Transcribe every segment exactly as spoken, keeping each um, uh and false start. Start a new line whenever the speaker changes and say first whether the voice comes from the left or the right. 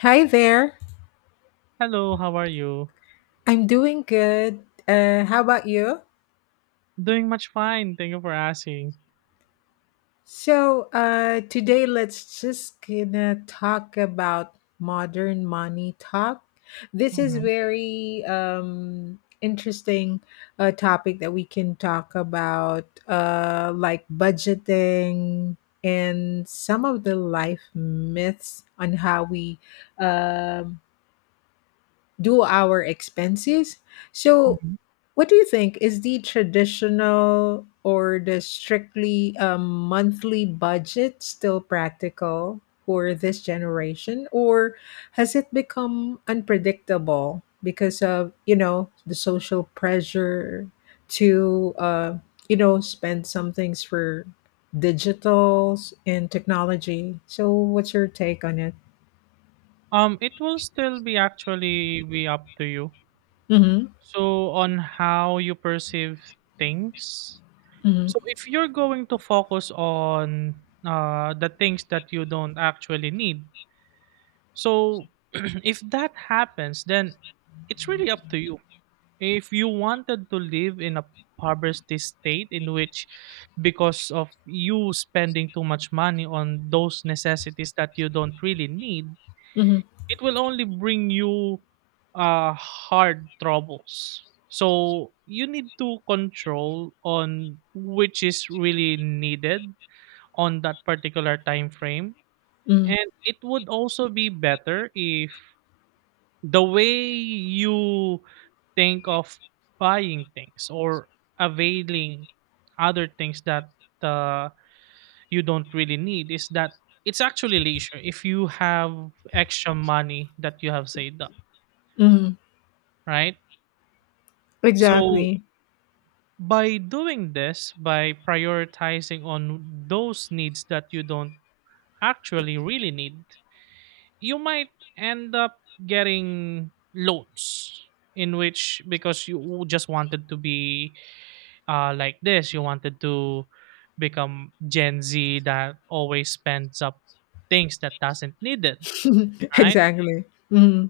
left: Hi there.
right: Hello, how are you?
left: I'm doing good. Uh, how about you?
right: Doing much fine. Thank you for asking.
left: So uh, today, let's just gonna talk about modern money talk. This is
right: Mhm,
left: very um, interesting uh, topic that we can talk about, uh, like budgeting and some of the life myths on how we um do our expenses. So,
right: mhm.
left: what do you think is the traditional or the strictly um, monthly budget still practical for this generation, or has it become unpredictable because of you know the social pressure to uh, you know spend some things for digitals and technology? So, what's your take on it?
right: Um, it will still be actually be up to you.
left: Mm-hmm,
right: So on how you perceive things.
left: mm-hmm,
right: So if you're going to focus on uh the things that you don't actually need. So if that happens, then it's really up to you. If you wanted to live in a poverty state in which because of you spending too much money on those necessities that you don't really need,
left: mm-hmm,
right: it will only bring you uh hard troubles. So you need to control on which is really needed on that particular time frame.
left: mm-hmm,
right: And it would also be better if the way you think of buying things or availing other things that uh, you don't really need is that it's actually leisure if you have extra money that you have saved up,
left: mm-hmm.
right: right? So
left: Exactly.
right: by doing this, by prioritizing on those needs that you don't actually really need, you might end up getting loans in which because you just wanted to be uh, like this. You wanted to become Gen Z that always spends up things that doesn't need it, right?
left: Exactly. Hmm.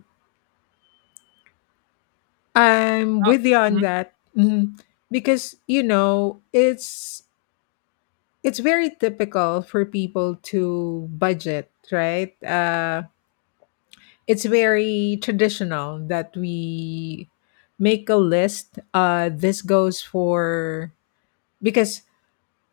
left: I'm
right: Oh,
left: with you on
right: mhm,
left: that. Hmm, because you know it's it's very typical for people to budget, right? Uh, it's very traditional that we make a list. Uh, this goes for because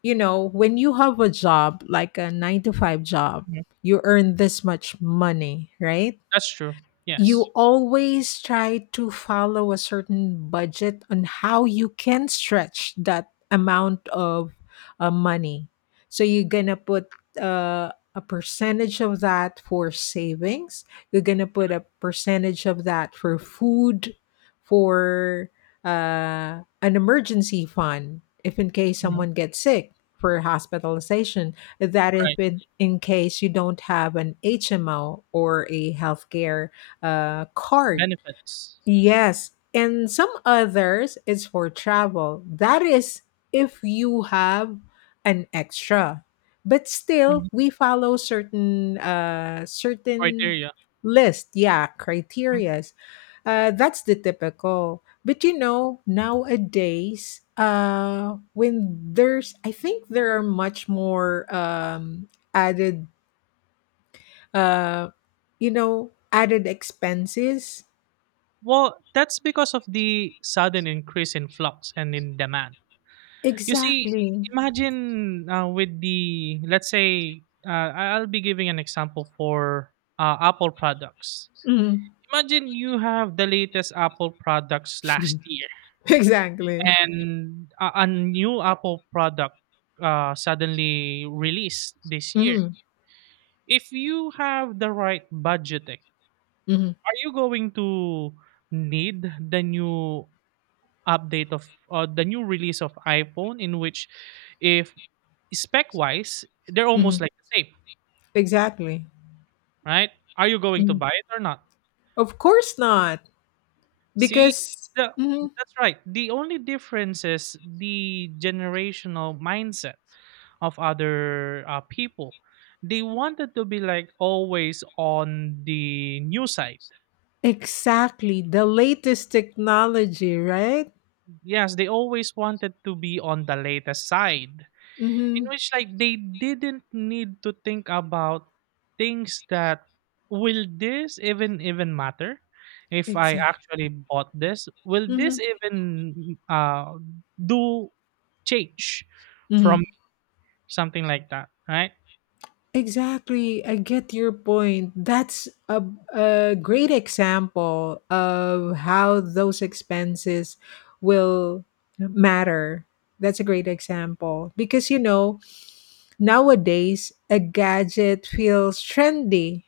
left: you know when you have a job like a nine to five job,
right: mhm.
left: you earn this much money, right?
right: That's true.
left: You
right: Yes.
left: always try to follow a certain budget on how you can stretch that amount of uh, money. So you're gonna put uh, a percentage of that for savings. You're gonna put a percentage of that for food, for uh, an emergency fund, if in case
right: Hmm.
left: someone gets sick for hospitalization that if
right: Right.
left: in, in case you don't have an H M O or a healthcare uh, card.
right: Benefits.
left: Yes, and some others is for travel. That is if you have an extra. But still,
right: Hmm.
left: we follow certain uh, certain
right: Criteria.
left: list, yeah,
right: Mhm.
left: criterias. Uh, that's the typical. But you know, nowadays, uh, when there's, I think there are much more um, added, uh, you know, added expenses.
right: Well, that's because of the sudden increase in flux and in demand. You see,
left: Exactly.
right: imagine uh, with the let's say uh, I- I'll be giving an example for uh, Apple products.
left: Mm.
right: Imagine you have the latest Apple products last year
left: Exactly.
right: and a, a new Apple product uh, suddenly released this year.
left: Mhm.
right: If you have the right budgeting,
left: Mhm.
right: are you going to need the new update of uh, the new release of iPhone in which if spec wise they're almost
left: Mhm.
right: like the same,
left: Exactly.
right: right? Are you going to
left: Mhm.
right: buy it or not?
left: Of course not,
right: See,
left: because
right: the
left: mhm
right: that's right. The only difference is the generational mindset of other uh, people. They wanted to be like always on the new side.
left: exactly the latest technology, right?
right: Yes, they always wanted to be on the latest side.
left: Mm-hmm.
right: In which, like, they didn't need to think about things that, will this even even matter, if I
left: Exactly.
right: actually bought this, will
left: Mm-hmm.
right: this even uh do change from
left: Mm-hmm.
right: something like that, right
left: Exactly. I get your point. That's a, a great example of how those expenses will matter. That's a great example because you know nowadays, a gadget feels trendy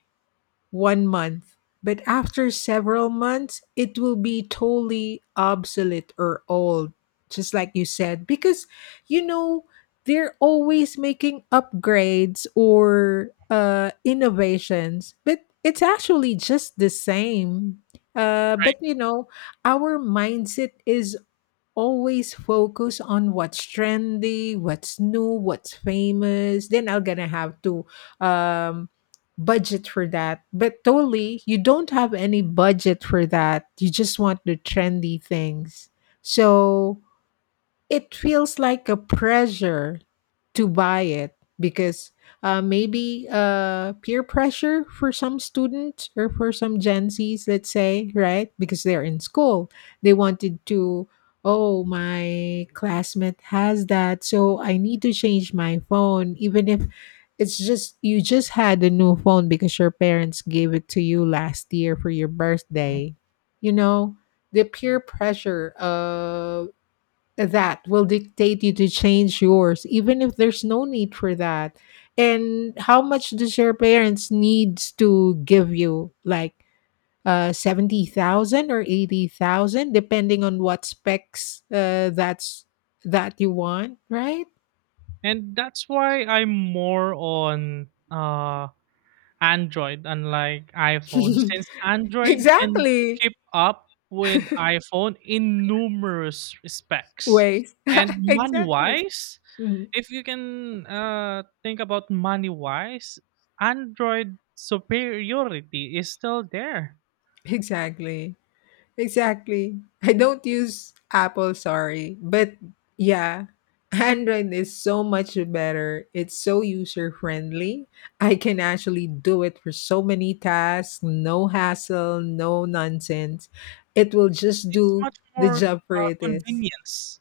left: one month, but after several months, it will be totally obsolete or old, just like you said, because you know they're always making upgrades or uh, innovations, but it's actually just the same. Uh,
right: right?
left: but you know, our mindset is always focus on what's trendy, what's new, what's famous. Then I'm gonna have to um, budget for that. But totally, you don't have any budget for that. You just want the trendy things. So it feels like a pressure to buy it because uh, maybe uh, peer pressure for some students or for some Gen Zs, let's say, right? Because they're in school, they wanted to, oh, my classmate has that, so I need to change my phone, even if it's just you just had a new phone because your parents gave it to you last year for your birthday. You know, the peer pressure of that will dictate you to change yours even if there's no need for that, and how much does your parents needs to give you like uh seventy thousand or eighty thousand depending on what specs uh, that's that you want, right?
right: And that's why I'm more on uh Android, unlike iPhone, since Android can
left: Exactly,
right: keep up with iPhone in numerous respects.
left: ways
right: And money
left: exactly.
right: wise,
left: Mhm
right: if you can uh, think about money wise, Android superiority is still there.
left: exactly. Exactly. I don't use Apple, sorry. But yeah, Android is so much better. It's so user friendly. I can actually do it for so many tasks, no hassle, no nonsense. It will just
right: It's
left: do
right: much
left: the
right: more
left: job for
right: uh,
left: it is.
right: convenience.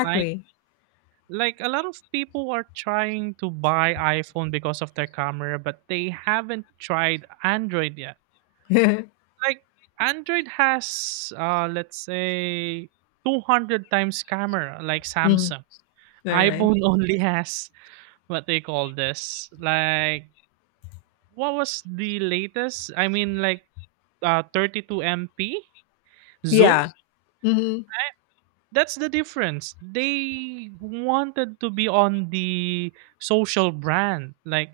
right: Like like a lot of people are trying to buy iPhone because of their camera, but they haven't tried Android yet. Like, Android has uh let's say two hundred times camera like
left: Mhm.
right: Samsung.
left: All right.
right: iPhone only has what they call this. Like, what was the latest? I mean like uh thirty-two M P zoom.
left: Yeah. Mhm.
right: That's the difference. They wanted to be on the social brand. Like,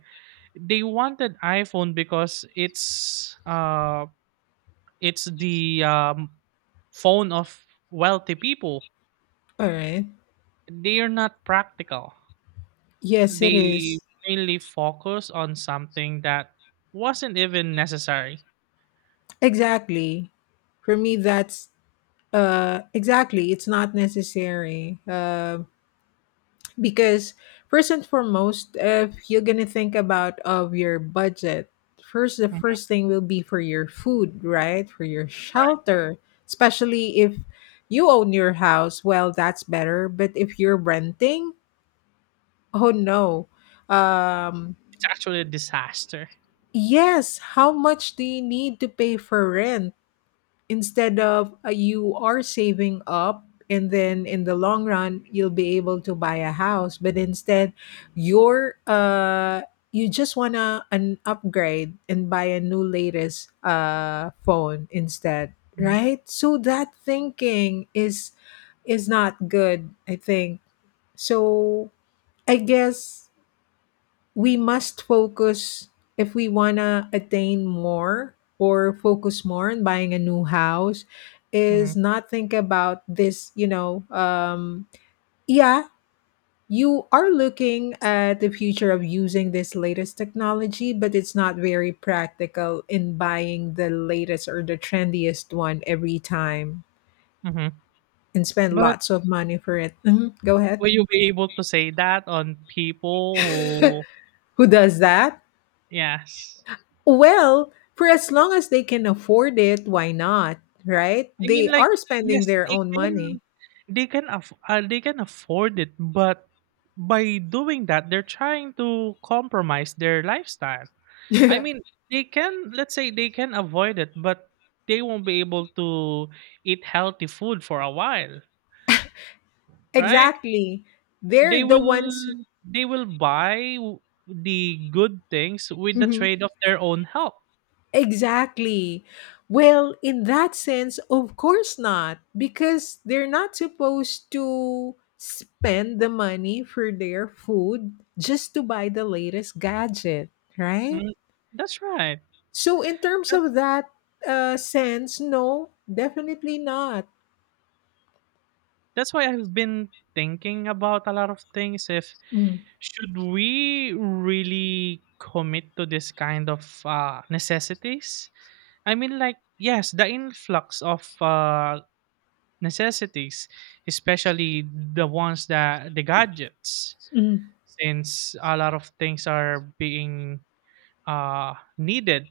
right: they wanted iPhone because it's uh it's the um phone of wealthy people.
left: All right.
right: They're not practical.
left: Yes, it is.
right: They mainly focus on something that wasn't even necessary.
left: Exactly. For me, that's Uh, exactly. It's not necessary. Uh, because first and foremost, if you're gonna think about of your budget, first the
right: Mhm.
left: first thing will be for your food, right? For your shelter, especially if you own your house. Well, that's better. But if you're renting, oh no. Um,
right: It's actually a disaster.
left: yes. How much do you need to pay for rent? Instead of uh, you are saving up, and then in the long run you'll be able to buy a house, but instead you're uh you just wanna an upgrade and buy a new latest uh phone instead,
right: Hmm.
left: right? So that thinking is is not good, I think. So I guess we must focus, if we want to attain more or focus more on buying a new house,
right: Hmm.
left: is not think about this, you know um yeah, you are looking at the future of using this latest technology, but it's not very practical in buying the latest or the trendiest one every time
right: Hmm.
left: and spend
right: But
left: lots of money for it. Mhm, go ahead.
right: will you be able to say that on people who?
left: Who does that?
right: Yes,
left: Well, for as long as they can afford it, why not? Right?
right: I mean,
left: They
right: like,
left: are spending
right: yes,
left: their
right: they
left: own
right: can,
left: money.
right: they can, aff- uh, they can afford it, but by doing that, they're trying to compromise their lifestyle. I mean, they can, let's say they can avoid it, but they won't be able to eat healthy food for a while, right?
left: Exactly. They're
right: They
left: the ones.
right: will they will buy w- the good things with the
left: Mhm
right: trade of their own health.
left: exactly. Well, in that sense, of course not, because they're not supposed to spend the money for their food just to buy the latest gadget, right?
right: Mm, that's right.
left: So, in terms
right: That-
left: of that uh, sense, no, definitely not.
right: That's why I've been thinking about a lot of things, if
left: Mm.
right: should we really commit to this kind of uh, necessities? I mean like, yes, the influx of uh, necessities, especially the ones that the gadgets, since a lot of things are being uh, needed.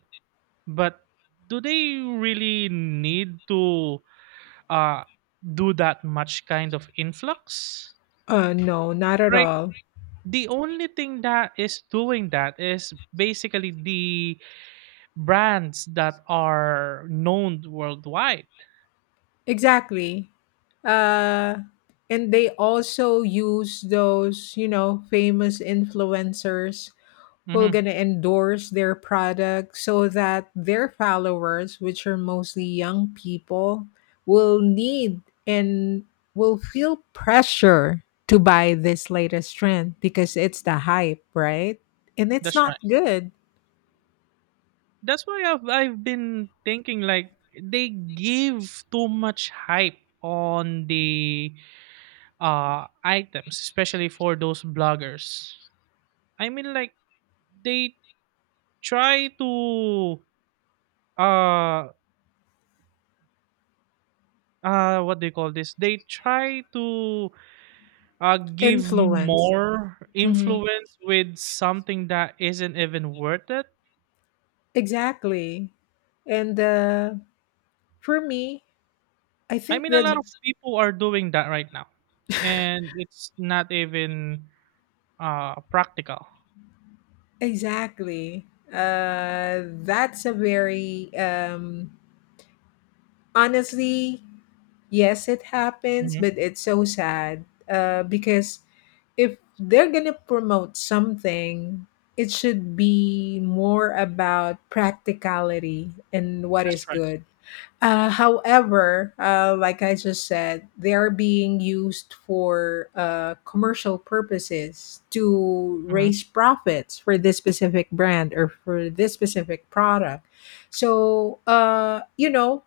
right: But do they really need to uh, do that much kind of influx?
left: Uh, no, not at
right: Right.
left: all.
right: The only thing that is doing that is basically the brands that are known worldwide.
left: Exactly. Uh, and they also use those, you know, famous influencers who are
right: Hmm.
left: going to endorse their product so that their followers, which are mostly young people, will need and will feel pressure to buy this latest trend because it's the hype, right? And it's
right: That's
left: not
right: right.
left: good.
right: That's why I've I've been thinking like they give too much hype on the uh items, especially for those bloggers. I mean like they try to uh uh what do you call this? They try to uh give
left: Influence.
right: more
left: Mhm.
right: influence with something that isn't even worth it.
left: Exactly. And uh, for me, I
right: I
left: think
right: mean a
left: that
right: lot of people are doing that right now. And it's not even uh practical.
left: exactly. Uh, that's a very um, honestly yes, it happens,
right: Mhm.
left: but it's so sad uh, because if they're gonna promote something, it should be more about practicality and what is
right: That's right.
left: good. Uh, however, uh, like I just said, they are being used for uh, commercial purposes to
right: Mhm.
left: raise profits for this specific brand or for this specific product. So, uh, you know,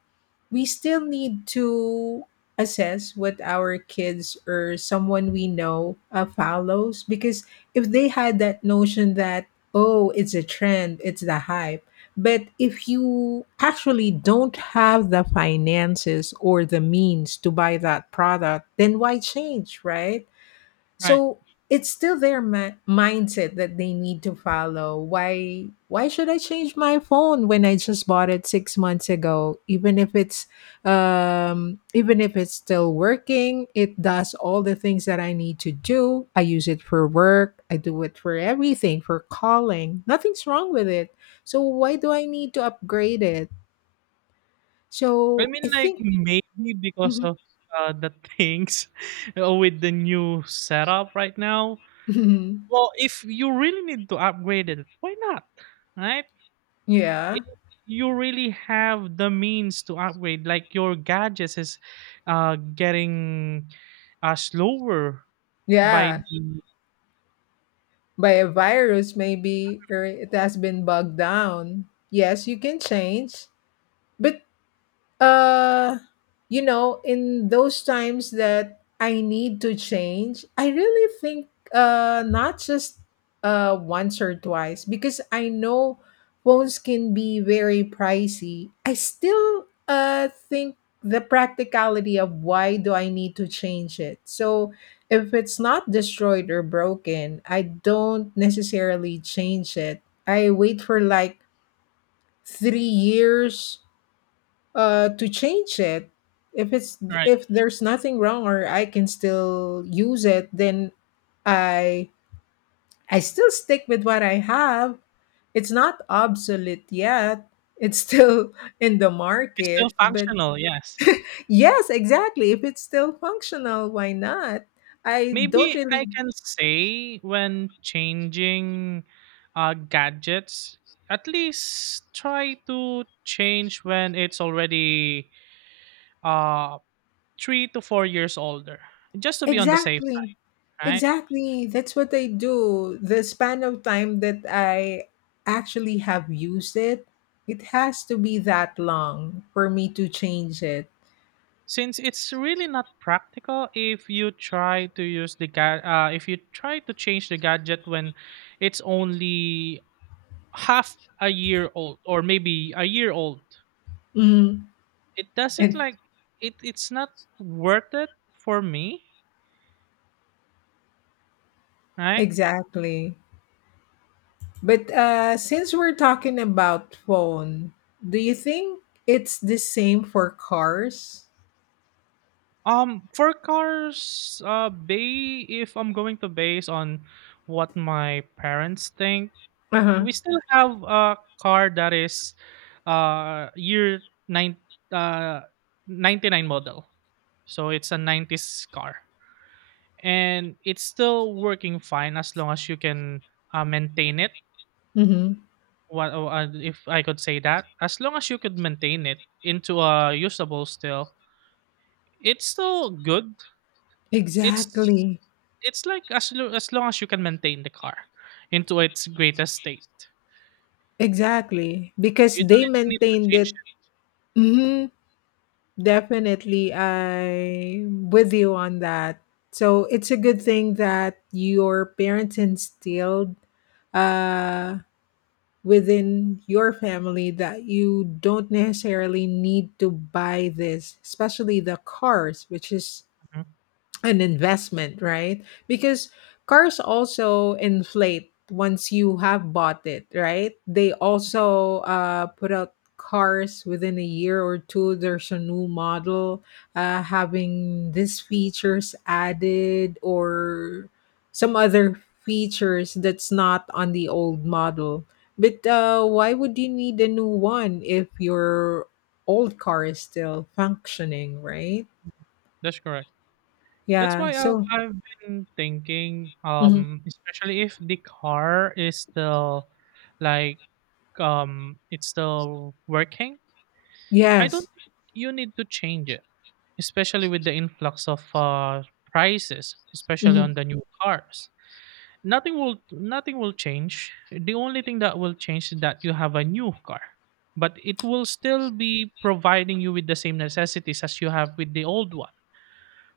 left: we still need to assess what our kids or someone we know uh, follows because if they had that notion that oh it's a trend, it's the hype, but if you actually don't have the finances or the means to buy that product, then why change, right?
right: Right.
left: So it's still their mi- mindset that they need to follow. Why why should I change my phone when I just bought it six months ago? Even if it's um even if it's still working, it does all the things that I need to do. I use it for work, I do it for everything, for calling. Nothing's wrong with it. So why do I need to upgrade it?
right: I
left: So I
right: mean, like,
left: think
right: maybe because of, uh, the things uh, with the new setup right now. Well, if you really need to upgrade it, why not? Right?
left: yeah.
right: If you really have the means to upgrade, like your gadgets is uh, getting uh, slower by
left: Yeah,
right: the,
left: by a virus maybe or it has been bogged down, yes, you can change, but uh, you know, in those times that I need to change, I really think uh not just uh once or twice, because I know phones can be very pricey. I still uh think the practicality of why do I need to change it. So if it's not destroyed or broken, I don't necessarily change it. I wait for like three years uh to change it if it's,
right: right.
left: if there's nothing wrong or I can still use it, then i I still stick with what I have. It's not obsolete yet, it's still in the
right: It's still
left: market, but
right: functional, yes.
left: yes, exactly, if it's still functional, why not? I don't
right: Maybe I
left: really.
right: can say when changing uh, gadgets, at least try to change when it's already uh, three to four years older, just to be on the safe side,
left: Exactly.
right: right?
left: Exactly. That's what I do. The span of time that I actually have used it, it has to be that long for me to change it.
right: Since it's really not practical if you try to use the ga- uh, if you try to change the gadget when it's only half a year old or maybe a year old,
left: Mm,
right: it doesn't
left: and
right: like it it's not worth it for me, right.
left: exactly. But uh, since we're talking about phone, do you think it's the same for cars?
right: Um for cars, uh bay if I'm going to base on what my parents think,
left: Uh-huh.
right: we still have a car that is uh year nine uh ninety-nine model, so it's a nineties car, and it's still working fine as long as you can uh, maintain it.
left: Mm-hmm.
right: What oh, uh, if I could say that, as long as you could maintain it into a usable still, it's still good. It's
left: Exactly.
right: it's like as lo- as long as you can maintain the car into its greatest state,
left: Exactly. Because
right: you
left: they
right: don't need to
left: maintained
right: change
left: it. Mhm. Definitely, I'm with you on that. So it's a good thing that your parents instilled uh, within your family that you don't necessarily need to buy this, especially the cars, which is
right: it. Mhm.
left: an investment, right? Because cars also inflate once you have bought it, right? They also uh, put out cars within a year or two. There's a new model uh, having these features added or some other features that's not on the old model. But uh, why would you need a new one if your old car is still functioning, right?
right: That's correct. That's
left: Yeah.
right: why um,
left: So.
right: I've been thinking,
left: Mhm.
right: um, especially if the car is still, like, um it's still working. I
left: Yes.
right: don't think you need to change it, especially with the influx of uh, prices, especially
left: Mhm,
right: on the new cars. Nothing will nothing will change. The only thing that will change is that you have a new car, but it will still be providing you with the same necessities as you have with the old one.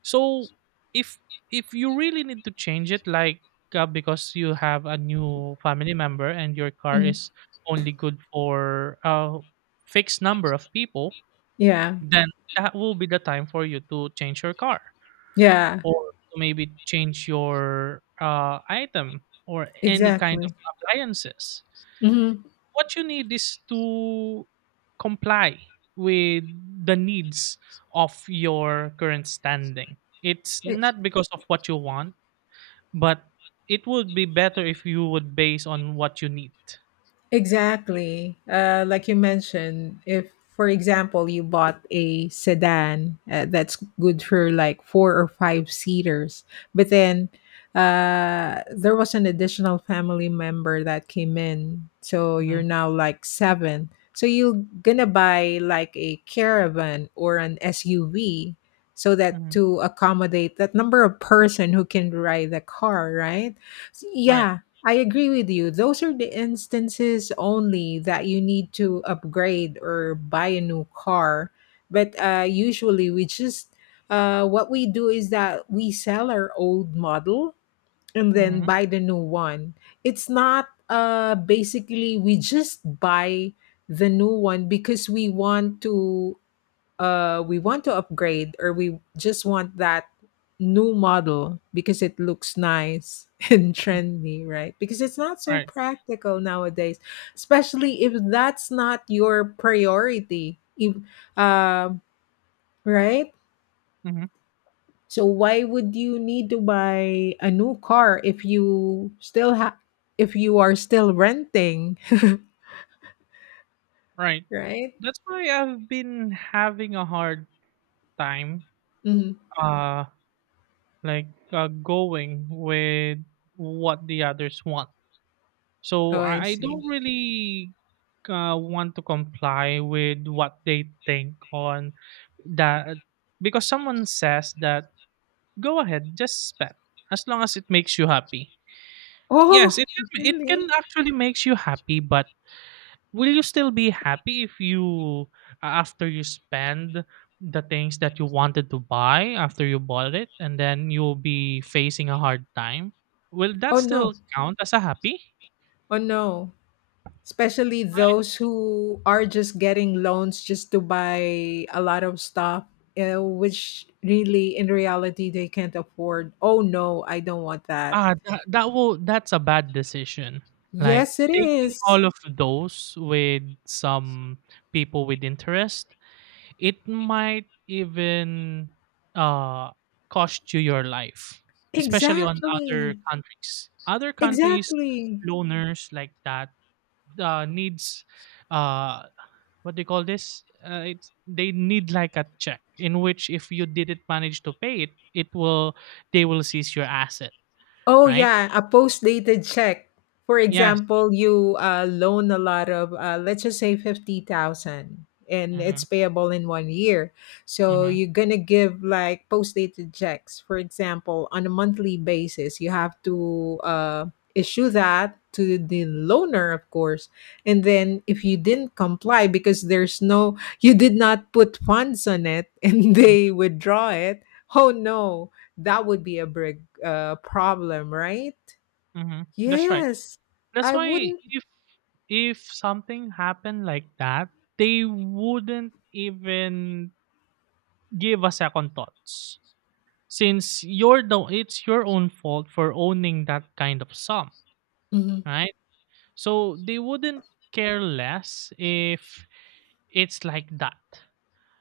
right: So if if you really need to change it, like uh, because you have a new family member and your car
left: mhm.
right: is only good for a fixed number of people,
left: Yeah.
right: then that will be the time for you to change your car,
left: Yeah,
right: or to maybe change your uh, item or any kind of
left: exactly.
right: appliances.
left: Mhm.
right: What you need is to comply with the needs of your current standing. It's
left: I
right: not because of what you want, but it would be better if you would base on what you need.
left: exactly. Uh, like you mentioned, if, for example, you bought a sedan uh, that's good for like four or five seaters, but then uh, there was an additional family member that came in. So
right: hmm
left: you're now like seven. So you're going to buy like a caravan or an S U V so that
right: hmm
left: to accommodate that number of person who can ride the car, right? So,
right: Right.
left: yeah, I agree with you. Those are the instances only that you need to upgrade or buy a new car. But uh, usually, we just uh, what we do is that we sell our old model and then
right: hmm
left: buy the new one. It's not, uh, basically we just buy the new one because we want to uh we want to upgrade, or we just want that new model because it looks nice and trendy, right? Because it's not so
right: Right.
left: practical nowadays, especially if that's not your priority, if um right.
right: hmm
left: So why would you need to buy a new car if you still have if you are still renting?
right: Right.
left: Right.
right: That's why I've been having a hard time.
left: Mhm.
right: Uh like, uh, going with what the others want. So
left: Oh, I
right: I, I
left: see.
right: don't really uh, want to comply with what they think on that, because someone says that, go ahead, just spend as long as it makes you happy. Yes,
left: Oh,
right: it can, it can
left: really?
right: actually makes you happy, but will you still be happy if you, after you spend the things that you wanted to buy, after you bought it, and then you'll be facing a hard time, will that
left: Oh no.
right: still count as a happy.
left: Oh no. Especially those who are just getting loans just to buy a lot of stuff, uh, which really in reality they can't afford. Oh no, I don't want that.
right: Ah that, that will that's a bad decision. Like
left: Yes, it
right: taking
left: is.
right: all of those with some people with interest, it might even uh, cost you your life, especially on other
left: Exactly.
right: countries. Other countries,
left: Exactly.
right: loaners like that uh, needs uh, what do you call this? Uh, it's They need like a check in which if you didn't manage to pay it, it will they will seize your asset,
left: Oh
right: right?
left: yeah, a post-dated check. For
right: Yes.
left: example, you, uh, loan a lot of, uh, let's just say fifty thousand, and it's
right: Mm-hmm,
left: payable in one year. So
right: mm-hmm,
left: you're gonna give like post-dated checks. For example, on a monthly basis, you have to, uh, issue that to the loaner, of course. And then if you didn't comply because there's no, you did not put funds on it, and
right: mm-hmm.
left: they withdraw it. Oh no! That would be a big, uh, problem, right?
right: Mm-hmm. That's right.
left: Yes.
right: That's
left: I
right: why
left: wouldn't.
right: if if something happened like that, they wouldn't even give a second thoughts. Since you're the it's your own fault for owning that kind of sum,
left: Mhm,
right: right? So they wouldn't care less if it's like that.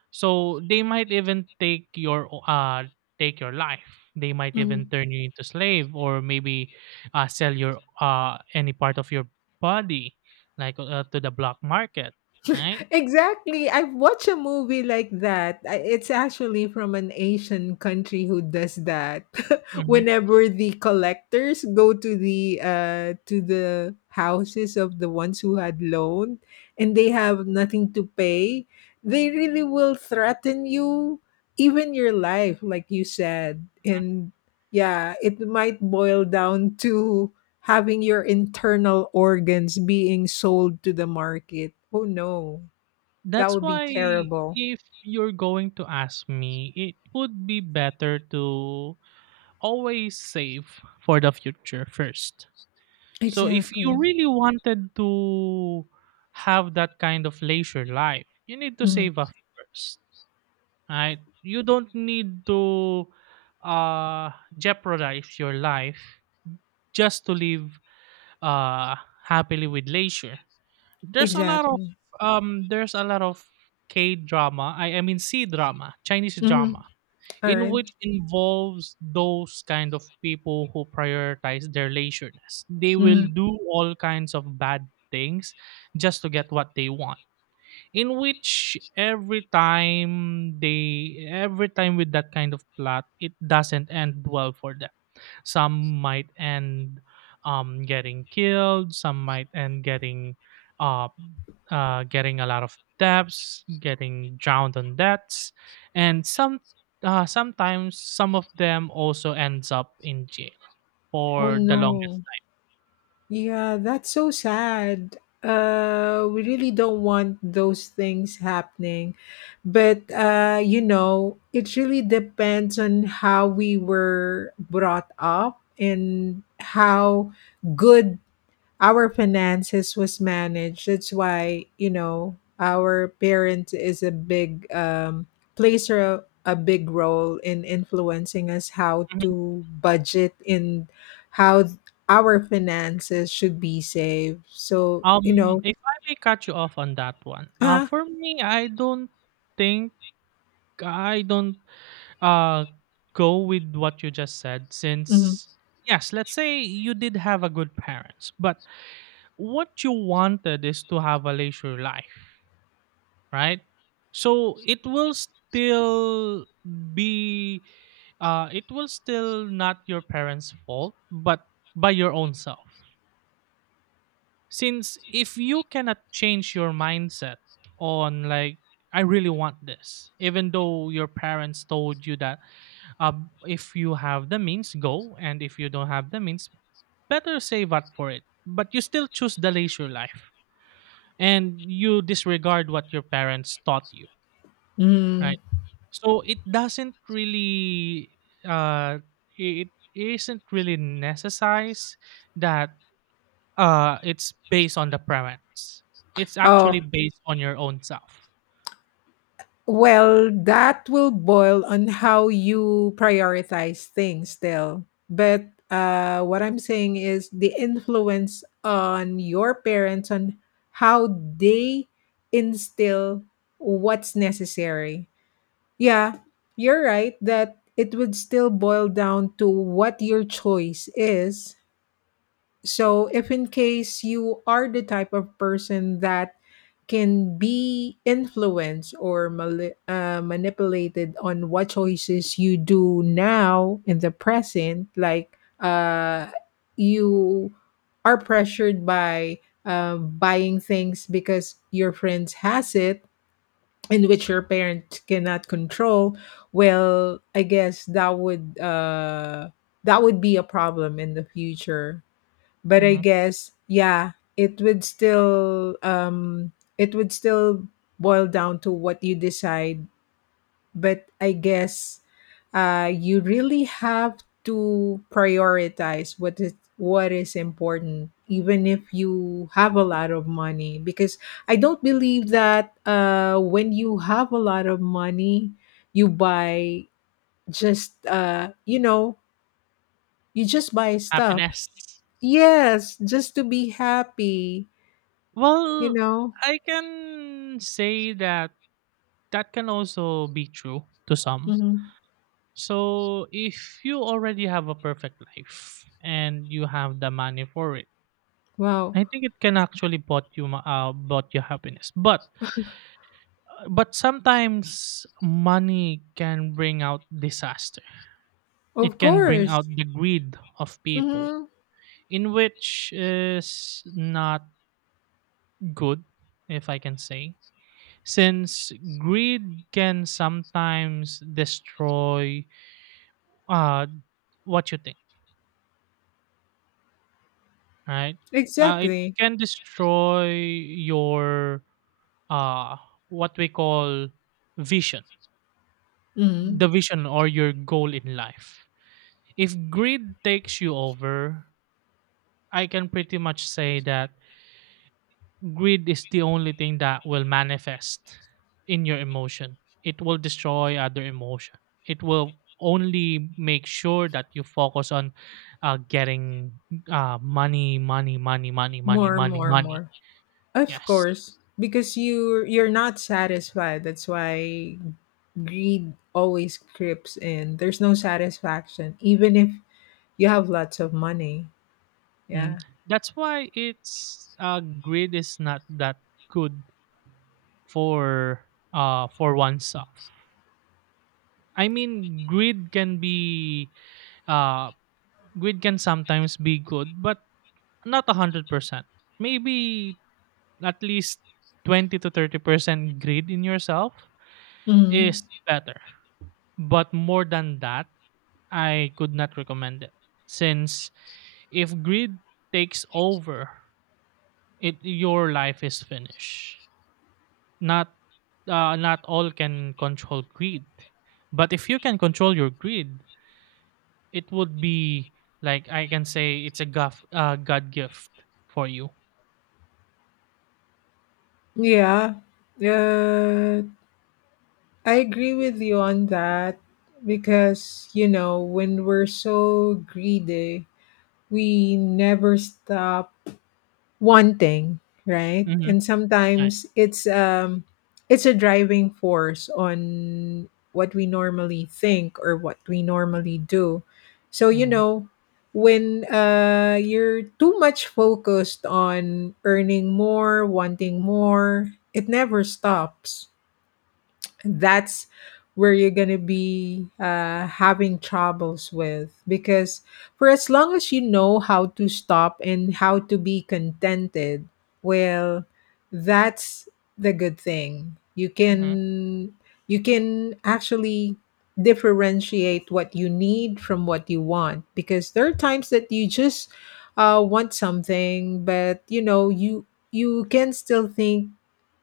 right: So they might even take your o- uh take your life. They might even
left: mhm.
right: turn you into slave or maybe uh, sell your uh any part of your body, like uh, to the black market, right?
left: Exactly. I've watched a movie like that. I- It's actually from an Asian country who does that.
right: Mhm.
left: Whenever the collectors go to the uh to the houses of the ones who had loaned and they have nothing to pay, they really will threaten you, even your life, like you said. And yeah, it might boil down to having your internal organs being sold to the market. Oh no. That
right: That's
left: would be
right: why
left: terrible.
right: if you're going to ask me, it would be better to always save for the future first. So if you
left: Exactly.
right: really wanted to have that kind of leisure life, you need to
left: Mhm.
right: save up first. Right? You don't need to uh, jeopardize your life just to live uh, happily with leisure. There's a lot of
left: Exactly.
right: um, there's a lot of K drama. I, I mean C drama, Chinese
left: Mhm.
right: drama,
left: All
right: in
left: right.
right: which involves those kind of people who prioritize their leisureness. They will
left: Mhm.
right: do all kinds of bad things just to get what they want, in which every time they every time with that kind of plot it doesn't end well for them. Some might end um getting killed, some might end getting uh, uh getting a lot of debts, getting drowned on debts. And some, uh, sometimes some of them also ends up in jail
left: Oh
right: for the
left: no.
right: longest
left: Yeah, that's so sad. Uh, we really don't want those things happening, but uh, you know, it really depends on how we were brought up and how good our finances was managed. That's why, you know, our parent is a big, um plays a, a big role in influencing us how
right: time. Mhm.
left: to budget in how th- our finances should be saved. So, you
right: um
left: know,
right: if I may cut you off on that one, uh
left: uh,
right: for me, i don't think I don't uh go with what you just said.
left: mm,
right: Since, yes, let's say you did have a good parents, but what you wanted is to have a leisure life, right? So it will still be uh it will still not your parents' fault, but by your own self. Since if you cannot change your mindset on, like, I really want this, even though your parents told you that, uh, if you have the means go, and if you don't have the means better save up for it, but you still choose the leisure life and you disregard what your parents taught you,
left: mm,
right: right? So it doesn't really uh it isn't really necessary that uh it's based on the parents, it's
left: oh.
right: actually based on your own self.
left: Well, that will boil on how you prioritize things still. But uh, what I'm saying is the influence on your parents on how they instill what's necessary. Yeah, you're right that it would still boil down to what your choice is. So, if in case you are the type of person that can be influenced or mali- uh, manipulated on what choices you do now in the present, like, uh, you are pressured by, uh, buying things because your friends has it, in which your parent cannot control. Well, I guess that would uh that would be a problem in the future. But I
right: Mhm.
left: guess, yeah, it would still um it would still boil down to what you decide. But I guess, uh you really have to prioritize what is what is important, even if you have a lot of money, because I don't believe that, uh when you have a lot of money, you buy just, uh you know, you just buy stuff.
right: Happiness.
left: Yes, just to be happy. You
right: Well,
left: know?
right: I can say that that can also be true to some.
left: Mhm.
right: So, if you already have a perfect life and you have the money for it,
left: Wow.
right: I think it can actually bought you ma- uh, bought you happiness. But But sometimes money can bring out disaster. It
left: Of
right: can bring
left: course.
right: out the greed of people,
left: Mhm.
right: in which is not good, if I can say. Since greed can sometimes destroy uh, what you think, right? Uh, it
left: Exactly.
right: can destroy your uh, what we call vision, the
left: Mhm.
right: vision or your goal in life. If greed takes you over, I can pretty much say that greed is the only thing that will manifest in your emotion. It will destroy other emotion. It will only make sure that you focus on uh, getting uh, money, money, money, money, money,
left: More,
right: money,
left: more,
right: money.
left: more. Of
right: Yes.
left: course, because you you're not satisfied. That's why greed always creeps in. There's no satisfaction, even if you have lots of money.
right: Mm.
left: Yeah.
right: That's why it's uh, greed is not that good for, uh, for oneself. I mean, greed can be uh, greed can sometimes be good, but not a hundred percent. Maybe at least twenty to thirty percent greed in yourself
left: Hmm.
right: is better. But more than that, I could not recommend it. Since if greed takes over, it your life is finished. Not, uh, not all can control greed. But if you can control your greed, it would be, like, I can say it's a gof- uh, God gift for you.
left: Yeah. Uh, I agree with you on that, because you know, when we're so greedy, we never stop one thing, right?
right: Mm-hmm.
left: And
right: Right.
left: sometimes it's um it's a driving force on what we normally think or what we normally do. So you
right: Mm-hmm.
left: know, when, uh you're too much focused on earning more, wanting more, it never stops. That's where you're going to be, uh, having troubles with, because for as long as you know how to stop and how to be contented, well, that's the good thing. you
right: Mm-hmm.
left: can you can actually differentiate what you need from what you want, because there are times that you just, uh, want something, but you know, you you can still think,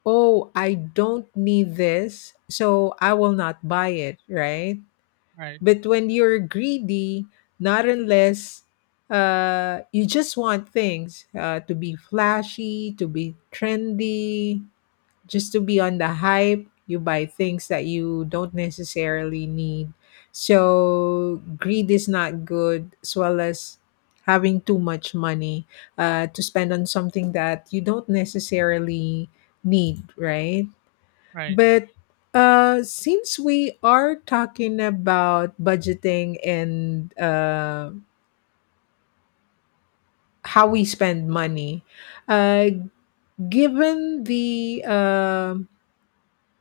left: oh, I don't need this, so I will not buy it, right?
right: Right.
left: But when you're greedy, not unless, uh, you just want things, uh, to be flashy, to be trendy, just to be on the hype, you buy things that you don't necessarily need. So, greed is not good, as well as having too much money, uh, to spend on something that you don't necessarily need, right?
right: Right.
left: But, uh, since we are talking about budgeting and, uh, how we spend money, uh, given the, uh,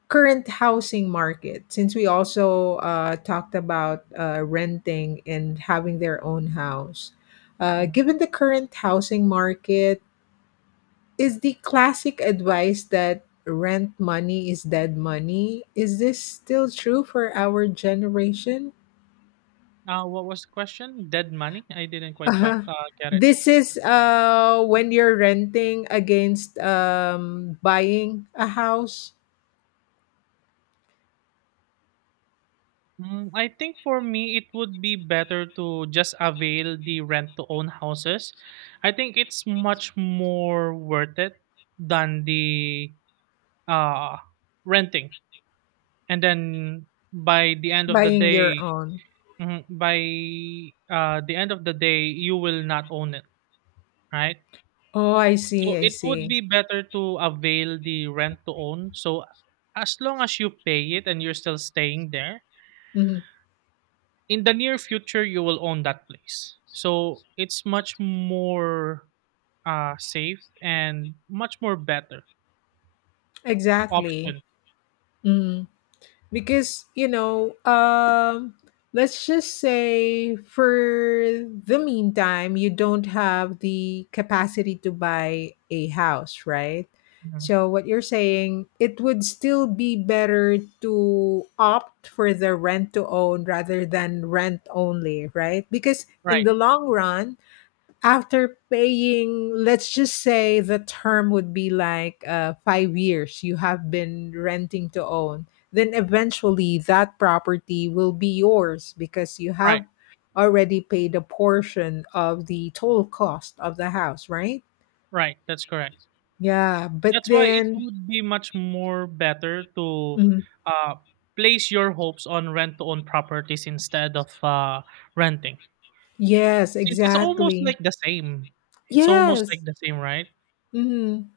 left: current housing market, since we also, uh, talked about, uh, renting and having their own house, uh,
right: Mm-hmm.
left: given the current housing market, is the classic advice that rent money is dead money? Is this still true for our generation?
right: Uh, what was the question? Dead money? I didn't quite qua-
left: Uh-huh.
right: uh, get it.
left: This is, uh when you're renting against, um buying a house.
right: Mm, I think for me, it would be better to just avail the rent to own houses. I think it's much more worth it than the uh, renting. And then by the end of the
left: Buying your
right: day,
left: own.
right: mhm, by uh, the end of the day, you will not own it, right?
left: Oh, I see,
right: So
left: I
right: it would
left: see.
right: be better to avail the rent to own. So as long as you pay it and you're still staying there,
left: Mhm.
right: in the near future you will own that place, so it's much more uh safe and much more better
left: Exactly.
right: option.
left: Mhm. Because you know, um let's just say for the meantime you don't have the capacity to buy a house, right?
right: Mhm.
left: So what you're saying, it would still be better to opt for the rent to own rather than rent only, right? Because in
right: Right,
left: the long run, after paying, let's just say the term would be like, uh, five years, you have been renting to own, then eventually that property will be yours because you
right: right,
left: have already paid a portion of the total cost of the house, right?
right: right, that's correct.
left: Yeah, but
right: That's why it
left: then.
right: would be much more better to
left: Mhm.
right: uh place your hopes on rent to own properties instead of uh renting,
left: Yes,
right: since it's almost
left: exactly.
right: like the same, it's almost
left: Yes.
right: like the same, right?
left: Hmm.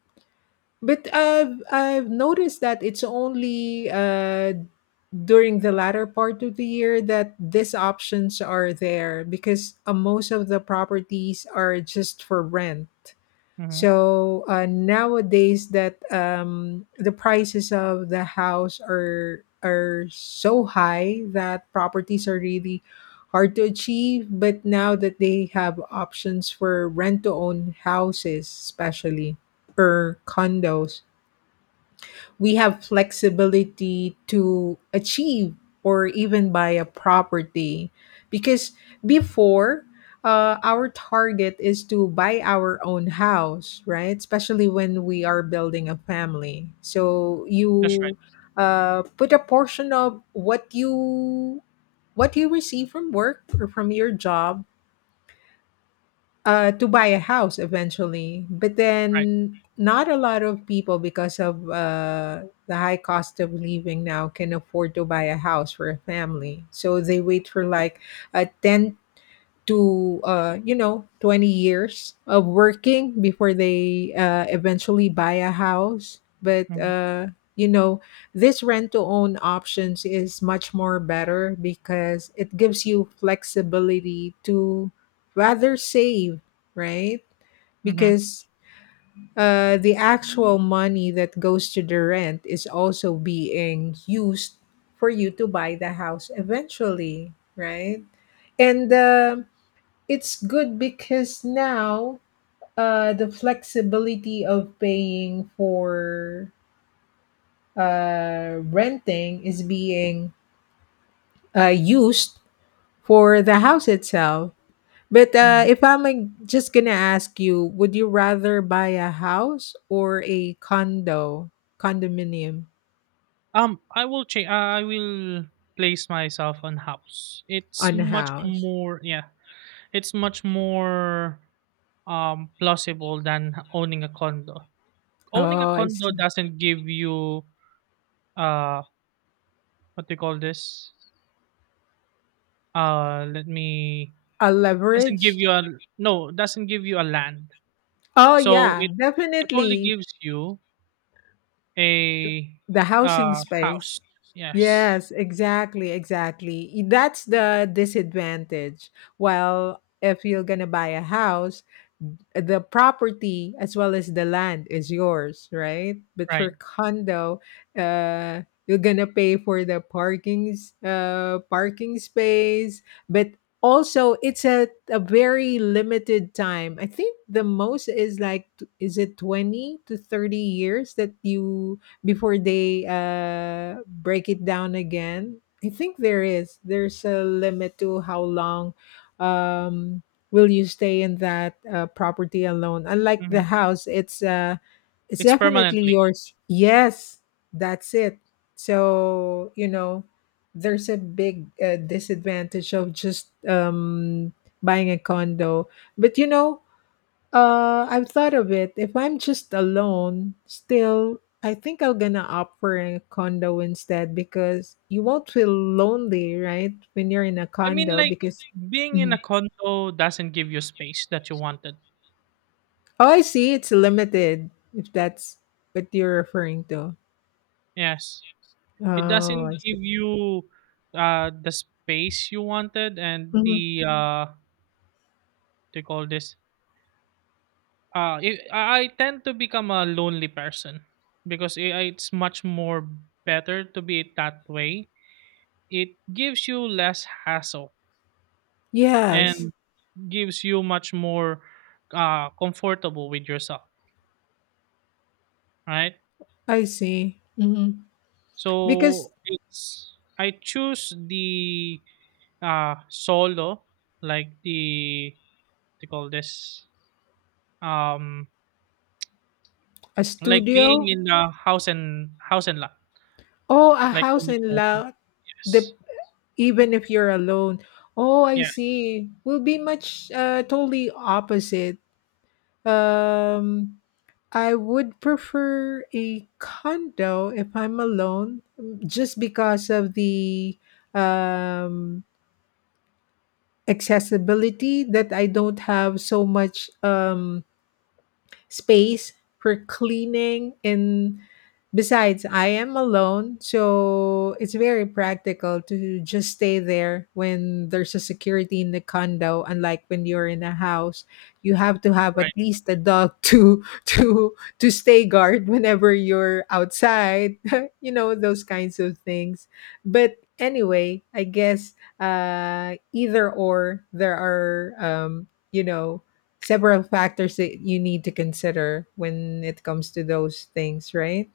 left: But i've i've noticed that it's only, uh during the latter part of the year that these options are there, because, uh, most of the properties are just for rent.
right: Hmm.
left: So, uh, nowadays that, um, the prices of the house are are so high that properties are really hard to achieve. But now that they have options for rent to own houses, especially, or condos, we have flexibility to achieve or even buy a property, because before, uh, our target is to buy our own house, right, especially when we are building a family, so
right: That's right.
left: you, uh, put a portion of what you what you receive from work or from your job, uh, to buy a house eventually. But
right: Right.
left: then not a lot of people, because of, uh, the high cost of living now, can afford to buy a house for a family. So they wait for like a ten to, uh, you know, twenty years of working before they, uh, eventually buy a house, but,
right: Hmm.
left: uh, you know, this rent to own options is much more better because it gives you flexibility to rather save, right? Because, uh, the actual money that goes to the rent is also being used for you to buy the house eventually, right? And, um it's good because now, uh, the flexibility of paying for, uh, renting is being, uh, used for the house itself. But, uh,
right: Hmm.
left: if I'm like, just gonna ask you, would you rather buy a house or a condo, condominium,
right: Um, I will change. I will place myself on house. It's
left: on a
right: much
left: house?
right: more. Yeah, it's much more, um, plausible than owning a condo. Owning a
left: Oh, I
right: condo
left: see.
right: doesn't give you uh what do you call this? Uh, let me
left: A
right: doesn't give
left: leverage?
right: you a no doesn't give you a land.
left: Oh,
right: So
left: yeah,
right: it it only
left: definitely.
right: gives you a
left: The housing
right: uh
left: space.
right: house. Yes,
left: Yes, exactly, exactly. I- that's the disadvantage. Well, if you're gonna buy a house, the property as well as the land is yours, right? But for
right: right.
left: condo, uh you're gonna pay for the parkings, uh parking space, but also it's a, a very limited time. I think the most is like, t- is it twenty to thirty years that you, before they, uh, break it down again. I think there is. There's a limit to how long, um, will you stay in that, uh, property alone. Unlike the
right: Mhm.
left: house, it's uh, it's
right: It's
left: definitely
right: permanently.
left: yours. Yes, that's it. So you know, there's a big, uh, disadvantage of just, um, buying a condo. But you know, uh, I've thought of it. If I'm just alone, still, I think I'm gonna opt for a condo instead, because you won't feel lonely, right? When you're in a
right: I mean,
left: condo,
right: like.
left: because.
right: Being in
left: Mhm.
right: a condo doesn't give you space that you wanted.
left: Oh, I see, it's limited. If that's what you're referring to,
right: Yes. It
left: oh,
right: doesn't
left: I see.
right: give you uh the space you wanted and
left: Mhm.
right: the uh they call this uh it, I I tend to become a lonely person because i I- it's much more better to be that way. It gives you less hassle
left: Yes,
right: and gives you much more uh comfortable with yourself, right?
left: I see. Mhm. Because,
right: So it's I choose the uh solo, like the they call this, um,
left: a
right: like being
left: studio,
right: in the house and house and lot,
left: oh, a
right: like
left: house
right: owning a
left: and
right: house and
left: lot, the,
right: yes.
left: even if you're alone. Oh, I
right: Yes,
left: see. Will be much, uh, totally opposite. Um, I would prefer a condo if I'm alone, mm, just because of the, um, accessibility that I don't have so much, Um, space for cleaning, and besides, I am alone, so it's very practical to just stay there when there's a security in the condo, unlike when you're in a house, you have to have at
right: right.
left: least a dog to to to stay guard whenever you're outside. You know, those kinds of things. But anyway, I guess, uh either or, there are, um you know, several factors that you need to consider when it comes to those things, right?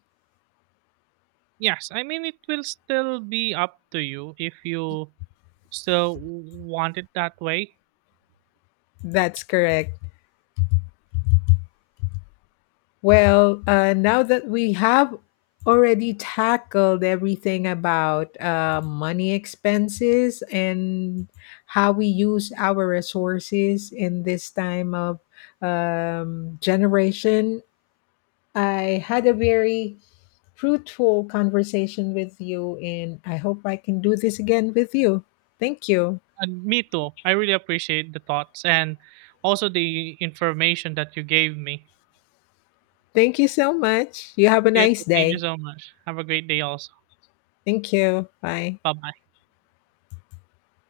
right: Yes, I mean, it will still be up to you if you still want it that way.
left: That's correct. Well, uh, now that we have already tackled everything about, uh, money expenses and how we use our resources in this time of, um, generation, I had a very fruitful conversation with you, and I hope I can do this again with you. Thank you.
right: And me too, I really appreciate the thoughts and also the information that you gave me.
left: Thank you so much. You have a
right: You
left: nice
right: too, thank you
left: day.
right: so much, have a great day also.
left: Thank you. Bye.
right: Bye bye.